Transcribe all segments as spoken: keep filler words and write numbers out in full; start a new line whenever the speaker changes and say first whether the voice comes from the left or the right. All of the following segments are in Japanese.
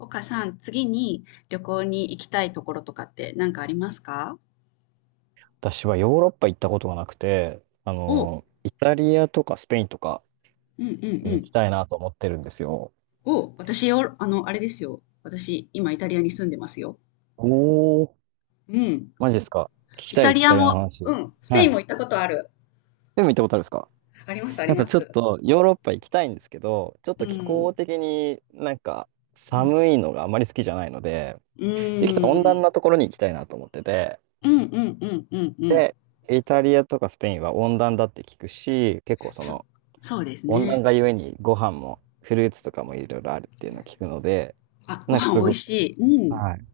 left: 岡さん、次に旅行に行きたいところとかって何かありますか？
right: 私はヨーロッパ行ったことがなくて、あ
left: お、う
right: の、イタリアとかスペインとか
left: んうんう
right: に行
left: ん。
right: きたいなと思ってるんですよ。
left: お、私よ、あの、あれですよ。私、今イタリアに住んでますよ。
right: おー、
left: うん。
right: マジですか？聞き
left: イ
right: たいで
left: タ
right: す、
left: リ
right: イ
left: ア
right: タリアの
left: も、
right: 話。
left: うん。ス
right: は
left: ペイン
right: い。
left: も行ったことある。
right: でも行ったことあるんですか？
left: あります、あり
right: やっ
left: ま
right: ぱちょっ
left: す。
right: とヨーロッパ行きたいんですけど、ちょっ
left: う
right: と気
left: ん。
right: 候的になんか
left: うん。
right: 寒いのがあまり好きじゃないので、
left: う
right: できたら温暖
left: ん。
right: なところに行きたいなと思ってて、
left: うん、うん、うん、うん、うん。
right: で、イタリアとかスペインは温暖だって聞くし、結構そ
left: そ、
right: の
left: そうです
right: 温暖
left: ね。
right: 化ゆえにご飯もフルーツとかもいろいろあるっていうのを聞くので、
left: あ、ご
right: なんか
left: 飯
right: す
left: 美味
right: ごく、
left: しい。うん。
right: はい、行っ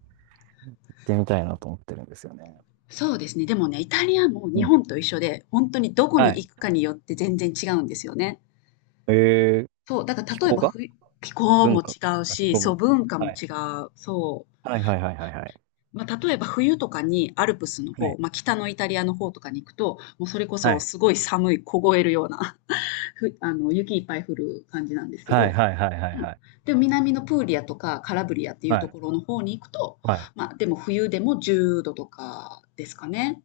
right: てみたいなと思ってるんですよね。
left: そうですね。でもね、イタリアも
right: う
left: 日
right: ん。
left: 本と一緒で、本当にどこ
right: は
left: に行
right: い。
left: くかによって全然違うんですよね。
right: えー、
left: そう、だから
right: 気
left: 例え
right: 候
left: ば
right: が
left: ふ気候も
right: 文化、
left: 違う
right: あ気
left: し、
right: 候
left: そう、
right: も。
left: 文化も
right: はい。
left: 違う。そう。
right: はいはいはいはいはい。
left: まあ、例えば冬とかにアルプスの
right: は
left: 方、
right: い。
left: まあ、北のイタリアの方とかに行くと、もうそれこ
right: は
left: そ
right: い。
left: すごい寒い、凍えるような、ふ、あの、雪いっぱい降る感じなんですけ
right: はい
left: ど、
right: はいはいはい
left: うん。
right: はい。
left: でも南のプーリアとかカラブリアっていう
right: は
left: と
right: い。
left: ころの方に行くと、
right: はい。
left: まあ、でも冬でもじゅうどとかですかね。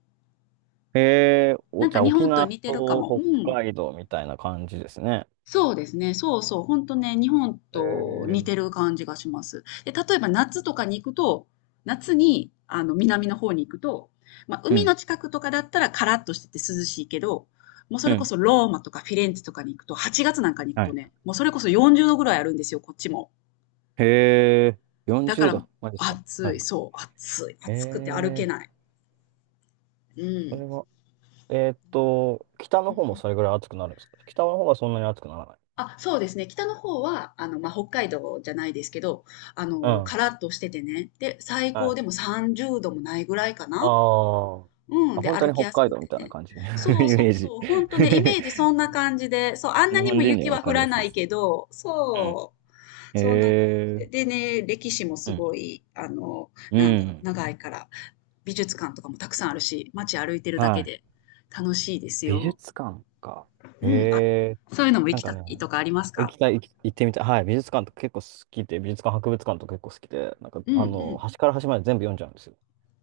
right: えー、お、
left: なん
right: じ
left: か
right: ゃあ
left: 日
right: 沖
left: 本と
right: 縄
left: 似てるか
right: と
left: も。う
right: 北
left: ん。
right: 海道みたいな感じですね。
left: そうですね。そうそう。ほんとね、日本
right: え
left: と似
right: ー、
left: てる感じがします。で、例えば夏とかに行くと、夏に、あの、南の方に行くと、まあ、
right: う
left: 海の
right: ん。
left: 近くとかだったらカラッとしてて涼しいけど、もうそ
right: う
left: れこ
right: ん。
left: そローマとかフィレンツェとかに行くと、はちがつなんかに行く
right: は
left: と
right: い。
left: ね、もうそれこそよんじゅうどぐらいあるんですよ、こっちも。
right: へえ、
left: だ
right: 40
left: から、
right: 度。マジか。は
left: 暑い、
right: い。
left: そう、暑い、
right: え
left: 暑くて歩け
right: ー、
left: ない。
right: それは、えーっと、北
left: う
right: の方も
left: ん。
right: それぐらい暑くなるんですか？北の方はそんなに暑くならない。
left: あ、そうですね。北の方は、あの、まあ、北海道じゃないですけど、あ
right: う
left: の、
right: ん。
left: カラッとしててね。で、最
right: は
left: 高でも
right: い。
left: さんじゅうどもないぐらいか
right: あ
left: な。
right: ーあ。
left: うん。
right: あ
left: で、
right: 本当
left: 歩
right: に
left: き
right: 北
left: やす
right: 海
left: く
right: 道み
left: て
right: たいな
left: ね。
right: 感じ。イメ
left: そうそ
right: ー
left: う
right: ジ。
left: そう。ほんとね、イメージ そんな感じで。そう、あんな
right: 日
left: に
right: 本
left: も
right: 人に
left: 雪
right: はわ
left: は
right: か
left: 降
right: り
left: ら
right: やす
left: な
right: いで
left: い
right: すね。
left: けど、そう。
right: うん。へ
left: そんな感じ
right: え。
left: で。でね、歴史もす
right: うん。
left: ごい、あの、
right: う
left: なんだろう、
right: ん。
left: 長いから。美術館とかもたくさんあるし、街歩いてるだ
right: は
left: け
right: い。
left: で楽しいです
right: 美
left: よ。
right: 術館か。
left: う
right: へ
left: ん。あ、
right: え。
left: そういうのも
right: な
left: 行
right: ん
left: き
right: か
left: た
right: ね、
left: いとかあります
right: 行
left: か？
right: きたい、行き行ってみたい。はい。美術館とか結構好きで、美術館、博物館とか結構好きで、なんか、
left: うんう
right: あの、
left: ん。
right: 端から端まで全部読んじゃうんですよ。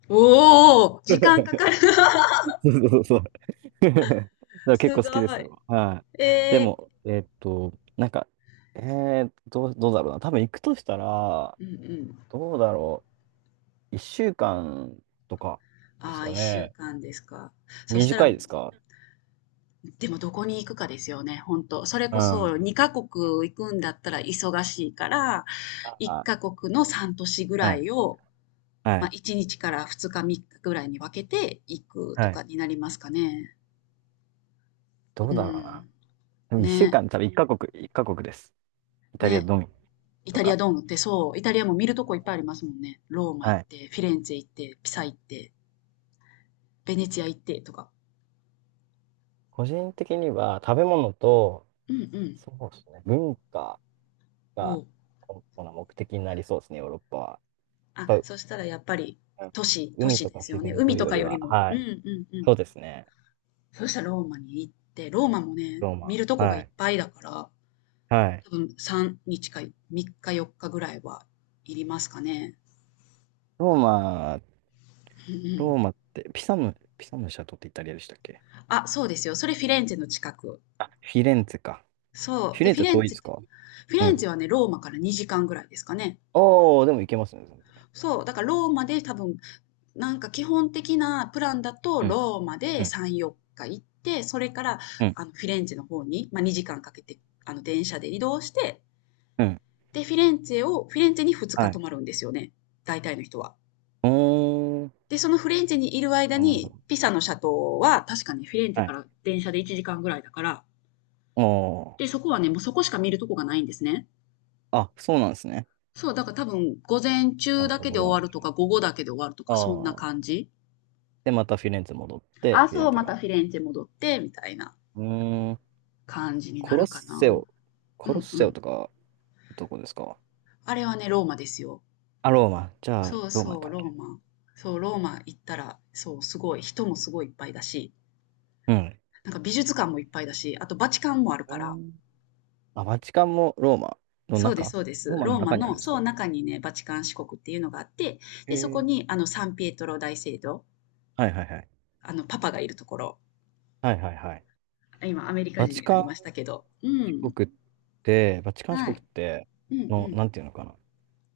left: おお、時間かかる な。
right: そうそうそうそう。だか ら結
left: す
right: 構
left: ご
right: 好きです
left: い。
right: よ。はい。で
left: え
right: も、えーっと、なんか、えー、どう、どうだろうな。多分行くとしたら、
left: ー、うんうん。
right: どうだろう。いっしゅうかんとかです
left: ああ、
right: か
left: 1週
right: ね。
left: 間ですか。そしたら
right: 短
left: も
right: い
left: う、
right: ですか？
left: でもどこに行くかですよね、本当それ
right: う
left: こそ
right: ん。
left: にカ国行くんだったら忙しいから、
right: あ、
left: いち
right: は
left: カ国のさん都市ぐらい
right: い。
left: を、
right: は
left: まあ、
right: い。
left: いちにちからふつか、みっかぐらいに分けて行くと
right: はい。
left: かになりますかね。
right: ど
left: う
right: うだろうな。
left: ん。
right: でも1週
left: ね、
right: 間、多分いっカ国、一カ国です。イタリア
left: ね。
right: のみ
left: イ
right: と
left: タリア
right: か。
left: ドームってそう、イタリアも見るとこいっぱいありますもんね。ローマ行
right: は
left: っ
right: い。
left: て、フィレンツェ行って、ピサ行って、ベネチア行ってとか。
right: 個人的には食べ物と、
left: うんうん。
right: そうですね、文化
left: お
right: が
left: う。
right: 主な目的になりそうですね、ヨーロッパは。
left: あ、
right: やっぱ
left: そしたらやっぱり
right: うん
left: 都市、都
right: 海
left: 市
right: と
left: で
right: か
left: すよ
right: 自
left: ね。
right: 然と
left: 海
right: いう
left: と
right: よ
left: か
right: り
left: より
right: は、
left: も。う
right: は
left: ん
right: い。
left: うんうん。
right: そうですね。
left: そしたらローマに行って、ローマもね、
right: ロー
left: 見
right: マ。
left: るとこがい
right: は
left: っ
right: い。
left: ぱいだから、
right: はい。
left: 多分みっかかみっかよっかぐらいはいりますかね。
right: ローマ、
left: うんう
right: ロ
left: ん。
right: ーマって、ピサム、ピサムのシャトってイタリアでしたっけ？
left: あ、そうですよ。それフィレンツェの近く。
right: あ、フィレンツェか。
left: そ
right: フ
left: う。
right: ィ
left: で、
right: レン
left: フィ
right: ツェ
left: レン
right: 遠いで
left: ツェ、
right: すか？
left: フィ
right: う
left: レン
right: ん。
left: ツェはね、ローマからにじかんぐらいですかね。
right: おー、でも行けますね。
left: そう。だからローマで多分なんか基本的なプランだと、
right: うん、
left: ローマ
right: う
left: で
right: ん、
left: さん、よっか行って、それから
right: うん、
left: あのフィレンツェの方に、まあ、にじかんかけてあの電車で移動して、
right: うん。
left: で、フィレンツェを、フィレンツェにふつか
right: は
left: 泊
right: い。
left: まるんですよね。大体の人は。
right: おー。
left: で、そのフィレンツェにいる間
right: なるほ
left: に、
right: ど。
left: ピサの斜塔は確かにフィレンツェ
right: は
left: か
right: い。
left: ら電車でいちじかんぐらいだから、
right: お
left: で、そ
right: ー。
left: こはね、もうそこしか見るとこがないんですね。
right: あ、そうなんですね。
left: そう、だから多分、午
right: うん。じ
left: 前
right: ゃあ
left: 中
right: ま
left: だ
right: た
left: けで
right: 戻らな
left: 終わるとか、
right: い。
left: 午後だけで終わると
right: あ
left: か、そんな感
right: あ。
left: じ。
right: で、またフィレンツェ戻って、フィレン
left: 朝
right: ツ
left: ま
right: ェ
left: た
right: が。
left: フィレンツェ戻って、みたいな。
right: うーん。
left: 感じにな
right: コロッ
left: るかな。
right: セオ。
left: う
right: コロッ
left: んう
right: セオ
left: ん。
right: とか、どこですか？
left: あれはね、ローマですよ。
right: あ、ローマ。じゃあ、
left: そう
right: ローマ
left: そう、
right: か。
left: ローマ。そう、ローマ行ったら、そう、すごい、人もすごいいっぱいだし、
right: うん。
left: なんか美術館もいっぱいだし、あとバチカンもある
right: う
left: から、
right: ん。あ、バチカンもローマの
left: そうです、
right: 中？
left: そうで
right: ロー
left: す。
right: マの
left: ローマ
right: 中にあるん
left: の、
right: です
left: そう、
right: か？
left: 中にね、バチカン市国っていうのがあって、
right: へ
left: で、そこ
right: え。
left: に、あの、サンピエトロ大聖堂、
right: はいはいはい。
left: あの、パパがいるところ、
right: はいはいはい。
left: 今、アメリカ
right: バ
left: 人
right: チ
left: にな
right: カン
left: りましたけど、う
right: 市
left: ん、
right: 国って、バチカン市
left: は
right: 国
left: い、
right: って、
left: うん、う
right: の、
left: ん。
right: なんていうのかな。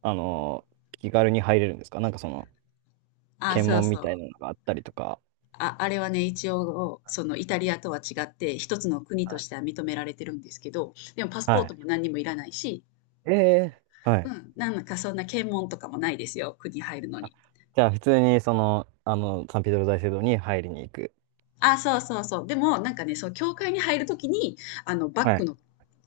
right: あのー、気軽に入れるんですか？なんかその、
left: あ、
right: 検
left: そう
right: 問みたい
left: そう。
right: なのがあったりとか。
left: あ、あれはね、一応、そのイタリアとは違って、一つの国としては認められてるんですけど、でもパス
right: は
left: ポート
right: い。
left: も何にもいらないし、
right: ええは
left: う
right: い。
left: ん、なんかそんな検問とかもないですよ、国入るの
right: あ、
left: に。
right: じゃあ、普通にその、あの、サンピドロ大聖堂に入りに行く。
left: あ、そうそうそう。でも、なんかね、そう、教会に入るときに、あの、バッ
right: は
left: グ
right: い。
left: の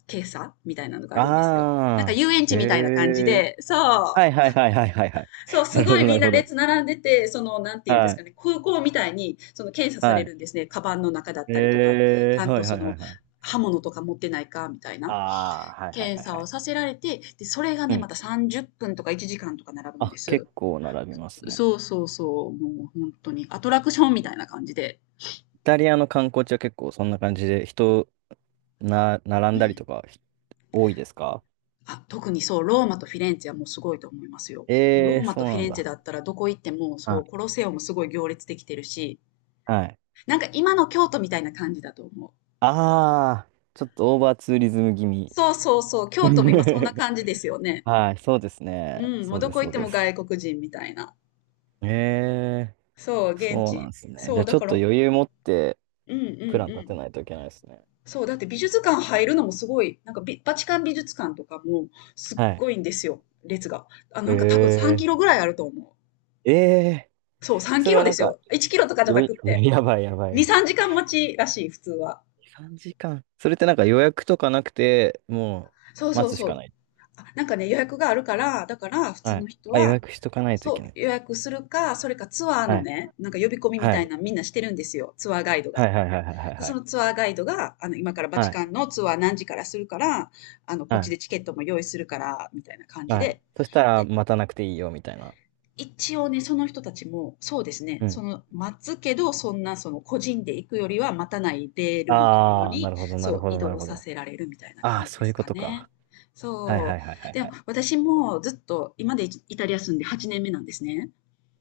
left: 検査みたいなのがあるんですよ。なんか
right: ああ、
left: 遊園
right: へ
left: 地みたいな感じ
right: え。
left: で、そ
right: はい
left: う、
right: はいはいはいはいはい。
left: そう、
right: な
left: す
right: る
left: ご
right: ほ
left: い
right: どな
left: み
right: る
left: んな
right: ほど。
left: 列並んでて、その、なんていうんで
right: は
left: すか
right: い。
left: ね、空港みたいに、その検査され
right: はい。
left: るんですね。カバンの中だったりとか、ち
right: え
left: ゃ
right: ー、
left: ん
right: は
left: と
right: い
left: そ
right: はいは
left: の、
right: いはい。
left: 刃物とか持ってないか、みたいな。
right: ああ、はいはい
left: 検
right: はい
left: 査
right: は
left: を
right: い。
left: させられて、で、それが
right: う
left: ね、ま
right: ん。
left: たさんじゅっぷんとかいちじかんとか並ぶんで
right: あ、
left: す。
right: 結構並びますね。
left: そうそうそう、もう本当にアトラクションみたいな感じで。
right: イタリアの観光地は結構そんな感じで人な、並
left: う
right: んだり
left: ん。
right: とかひ多いですか？
left: あ、特にそう、ローマとフィレンツェはもうすごいと思いますよ。もう
right: え
left: ロ
right: え
left: ー
right: ー、
left: マ
right: そ
left: と
right: う
left: フィ
right: なん
left: レンツェ
right: だ。
left: だったらどこ行っても、そ
right: あ
left: う、コロセオもすごい行列できてるし、
right: はい。
left: なんか今の京都みたいな感じだと思う。
right: ああ、ちょっとオーバーツーリズム気味。
left: そうそうそう、京都も今そんな 感じですよね。
right: はい、そうですね。
left: うん、もう
right: そう
left: ど
right: です、
left: こ行っ
right: そう
left: て
right: で
left: も
right: す。
left: 外国人みたいな。
right: ええ
left: そう、
right: ー、
left: 現
right: そうなんで
left: 地。
right: すね。じゃ
left: そう、
right: あち
left: だ
right: ょっ
left: か
right: と
left: ら、
right: 余裕持って
left: うんう
right: プラ
left: ん
right: ン
left: う
right: 立て
left: ん。
right: ないといけないですね。
left: そう、だって美術館入るのもすごい、なんかビバチカン美術館とかもすっ
right: はい。
left: ごいんですよ、列が。あ、なんか多分さんキロ
right: え
left: ぐらいあると思
right: ー、ええ、
left: う。そう、3
right: そ
left: キ
right: れ
left: ロ
right: はな
left: で
right: ん
left: す
right: か、
left: よ。いちキロとかじゃ
right: よ
left: な
right: い、
left: くっ て。
right: やばいやば
left: に、
right: い。
left: さんじかん待ちらしい、普通は。
right: さんじかん。それってなんか予約とかなくて、も
left: そう
right: う
left: そ
right: 待
left: う
right: つし
left: そ
right: か
left: う。
right: ない。
left: あ、なんかね、予約があるか
right: はい。
left: ら、だから普通
right: は
left: の
right: い
left: 人
right: あ、予
left: は、
right: 約しとかないとい
left: そ
right: け
left: う、
right: ない。
left: 予約するか、それかツアー
right: は
left: の
right: い。
left: ね、なんか呼び込みみ
right: は
left: たい
right: い。
left: なのみんなしてるんですよ、ツアーガイド
right: は
left: が。
right: いはいはいはいはい
left: で、
right: は
left: そ
right: い。
left: のツアーガイドが、あの、今からバ
right: は
left: チ
right: い。
left: カンのツアー何時からするから、あの、こっちでチ
right: は
left: ケットも用意するから、みたいな感
right: い。
left: じ
right: はい
left: で。
right: そしたら
left: で、
right: 待たなくていいよみたいな。
left: 一応ね、その人たちも、そうですね、
right: う
left: そ
right: ん。
left: の、待つけど、そんな、その、個人で行くよりは待たないレールのところ
right: ああ、な
left: に、
right: るほどな
left: そ
right: る
left: う、
right: ほ
left: 移
right: どなる
left: 動
right: ほ
left: さ
right: ど。
left: せられるみたいな
right: ああ、
left: 感じで
right: そういう
left: す
right: こ
left: か
right: と
left: ね。
right: か。はい
left: そ
right: はいはいは
left: う。
right: い
left: で
right: は
left: も、
right: い。
left: 私もずっと、今までイタリア住んではちねんめなんですね。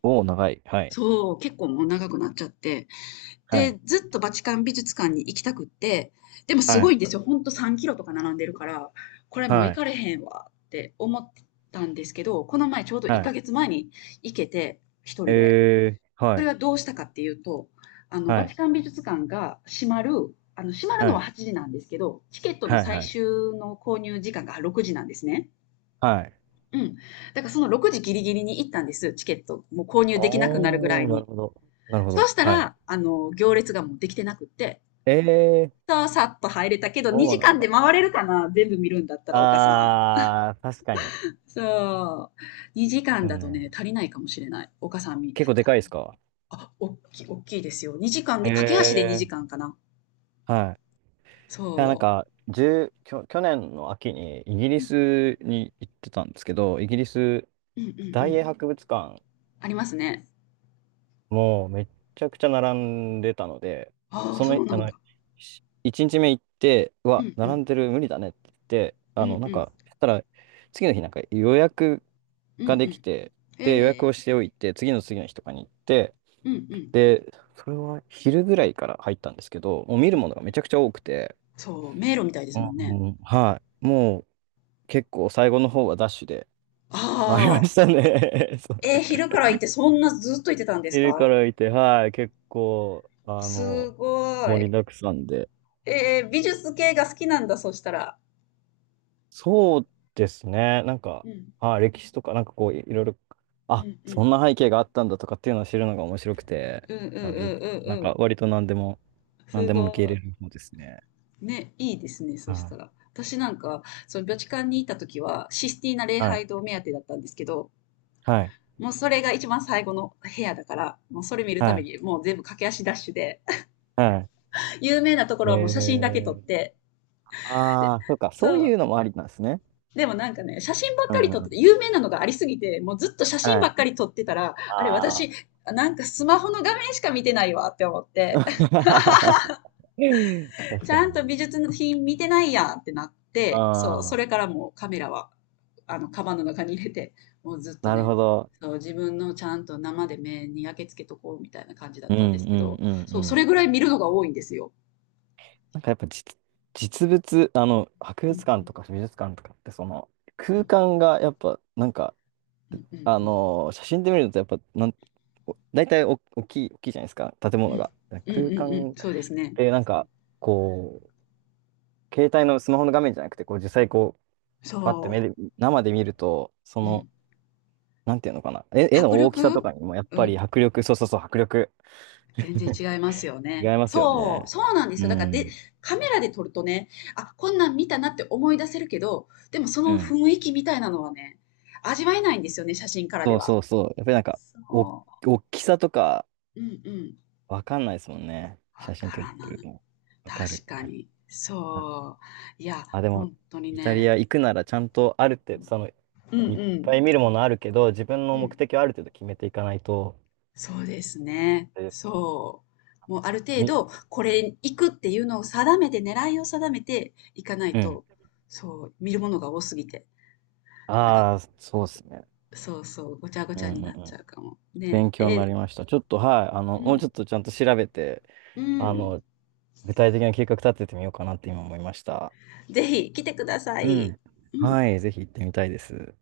right: おお、長い。はい。
left: そう、結構もう長くなっちゃって。
right: はい。
left: で、ずっとバチカン美術館に行きたくって、でもす
right: は
left: ご
right: い。
left: いんですよ。ほんとさんキロとか並んでるから、これもう
right: は
left: 行
right: い。
left: かれへんわって思ったんですけど、この前ちょうど1
right: はい。
left: ヶ月前に行けて、一人で。
right: えー、
left: そ
right: は
left: れ
right: い。
left: はどうしたかっていうと、あの、バ
right: は
left: チ
right: い。
left: カン美術館が閉まる、あの、閉まるの
right: は
left: は
right: い。
left: はちじなんですけど、チケットの
right: はい。
left: 最
right: はい。
left: 終の購入時間がろくじなんですね。
right: はい。
left: うん。だからそのろくじギリギリに行ったんです、チケット。もう購入できなくなるぐら
right: お
left: い
right: ー、なる
left: に。
right: ほど。なるほ
left: そう
right: ど。
left: した
right: はい。
left: ら、あの、行列がもうできてなくって、
right: ええ
left: そう、さっと入れたけど、
right: そ
left: 2
right: うな
left: 時
right: ん
left: 間で
right: だ。
left: 回れるかな全部見るんだったら、岡さん。
right: あー、確かに。
left: そう。にじかん
right: でも
left: だと
right: ね、
left: ね、足りないかもしれない。岡さん見、
right: 結構でかいですか？
left: あ、おっきい、おっきいですよ。にじかん
right: へ
left: で、駆け足で
right: え。
left: にじかんかな。
right: はい。い
left: そ
right: や、なんか、1きょ、去年の秋にイギリスに行ってたんですけど、イギリス
left: う。うんうんう
right: 大
left: ん。
right: 英博物館
left: ありますね。
right: もうめっちゃくちゃ並んでたので、
left: ああ、
right: そ
left: そ
right: の、
left: うな
right: あ
left: ん
right: の、
left: だ。
right: 一日目行って、う
left: う
right: わ、
left: んう
right: 並
left: ん。
right: んでる無理だねって言って、
left: う
right: あの、
left: ん
right: な
left: う
right: ん
left: ん。
right: か、そしたら、次の日なんか予約
left: うんう
right: ができ
left: ん。
right: て、で、予約
left: え
right: をし
left: え
right: ておいて、次の次の日とかに行って、
left: ーうんうん。
right: で、それは昼ぐらいから入ったんですけど、もう見
left: う
right: るものが
left: ん。
right: めちゃくちゃ多くて、
left: そう、迷路みたいで
right: う
left: すもんね。
right: んはい、もう結構最後の方はダッシュで
left: あ
right: 回りま
left: あ。
right: したね。
left: えー、昼から行ってそんなずっと行ってたんで
right: 見
left: す
right: るか
left: か？
right: らいて、はい、結構、あ
left: す
right: の、
left: ご
right: 盛
left: い。
right: りだくさんで。
left: えー、美術系が好きなんだ、そしたら。
right: そうですね、なん
left: う
right: か、
left: ん。
right: はい、歴史とか、なんかこう、いいろいろ、
left: う
right: あ、
left: んう
right: そ
left: ん。
right: んな背景があったんだとかっていうのを知るのが面白くて、
left: うんうんうんう
right: まあ、美術、なん
left: んう
right: か
left: ん。
right: 割と何でも、何
left: す
right: でも受け入
left: ご
right: れる方ですね。
left: い。ね、いいですね、
right: は
left: そした
right: い、
left: ら。私なんか、そのビョチカンにいた時は、システィーナ礼
right: はい、
left: 拝堂目当てだったんですけど、
right: はい、
left: もうそれが一番最後の部屋だから、もうそれ見るた
right: は
left: め
right: い、
left: にもう全部駆け足ダッシュで、
right: は
left: 有名なとこ
right: い。え
left: ろはもう写真だけ撮っ
right: ー、
left: て、で、
right: ああ、そうか、
left: そ
right: そうい
left: う。
right: うのもありなんですね。
left: でもなんかね、写真ばっ
right: う
left: かり
right: んう
left: 撮っ
right: んう
left: てて、
right: ん、
left: 有名なのがありすぎて、もうずっと写真
right: は
left: ば
right: い。
left: っかり撮ってたら、あれ
right: あ
left: 私、
right: あ。
left: なんかスマホの画面しか見てないわって思って、
right: 確
left: ち
right: か
left: ゃんと美
right: に。
left: 術の品見てないやんってなって、そう、そ
right: ああ、
left: れからもうカメラは、あの、カバンの中に入れて、もうずっと
right: なる
left: ね、
right: ほど。
left: そう、自分のちゃんと生で目に焼けつけとこうみたいな感じだっ
right: うん
left: たんです
right: う
left: け
right: ん
left: ど、
right: うん
left: そ
right: う
left: う、それ
right: ん。
left: ぐらい見るのが多いんですよ。
right: なんかやっぱ実、実物、あの、博
left: う
right: 物館
left: ん
right: とか美術館とかってその
left: う
right: 空
left: ん
right: 間がやっぱなんか、
left: うんうん
right: あ
left: うん
right: のー写真で見るとやっぱなん、お大体お大きい、大きいじゃないですか、建
left: う
right: 物
left: ん
right: が。
left: うんうんう
right: 空
left: んう
right: 間っ
left: んそうですね。
right: てなんか、こう、携帯のスマホの画面じゃなくて、こう実際こう、パッて目
left: そ
right: で、生で見ると、そ
left: う。う
right: の、
left: ん。
right: なんていうのかな、絵、絵の
left: 迫
right: 大きさと
left: 力
right: かにもやっ
left: う
right: ぱ
left: ん。
right: り迫力、そうそうそう、迫力
left: 全然違いますよ
right: 違い
left: ね。
right: ますよ
left: そう、
right: ね。
left: そうなんです
right: う
left: よ。だからで、
right: ん。
left: カメラで撮るとね、あ、こんなん見たなって思い出せるけど、でもそ
right: う
left: の
right: ん
left: 雰囲気みたいなのはね、味わえないんですよね、写真からで
right: そう
left: は。
right: そうそう。やっぱりなんか、お、
left: そう。
right: 大きさとか
left: う。んうん。
right: わかんないですもんね。
left: わ
right: 写真
left: か
right: 撮っ
left: ら
right: て
left: な
right: る
left: い。
right: と。わかる、
left: 確
right: わ
left: か
right: かる。
left: に。
right: うん
left: そう。いや、
right: あ、でも、
left: 本当に
right: イタリ
left: ね。
right: ア行くならちゃんとある
left: う
right: 程度、
left: ん。
right: その、
left: う
right: い
left: ん
right: っ
left: う
right: ぱい見
left: ん。
right: るものあるけど、自分
left: う
right: の目
left: ん。
right: 的をある程度決めていかないと、
left: そうですね。
right: あれですね。
left: そう。もうある程
right: み、
left: 度、これ行くっていうのを定めて、狙いを定めていかない
right: うん。
left: と、そう、見るものが多すぎて。なんか、
right: ああ、そうですね。
left: そうそう、ごちゃご
right: う
left: ち
right: ん
left: ゃ
right: う
left: に
right: んう
left: なっち
right: ん。
left: ゃうかも。ね
right: 勉強
left: え、
right: にな
left: え、
right: りました。ちょっと、はい。あ
left: う
right: の、もうちょ
left: ん、
right: っとちゃんと調べて、
left: う
right: あ
left: ん。
right: の、具体的な計画立ててみようかなって今思いました。
left: ぜひ来てくださ
right: う
left: い。
right: ん。
left: うん。
right: はい。ぜひ行ってみたいです。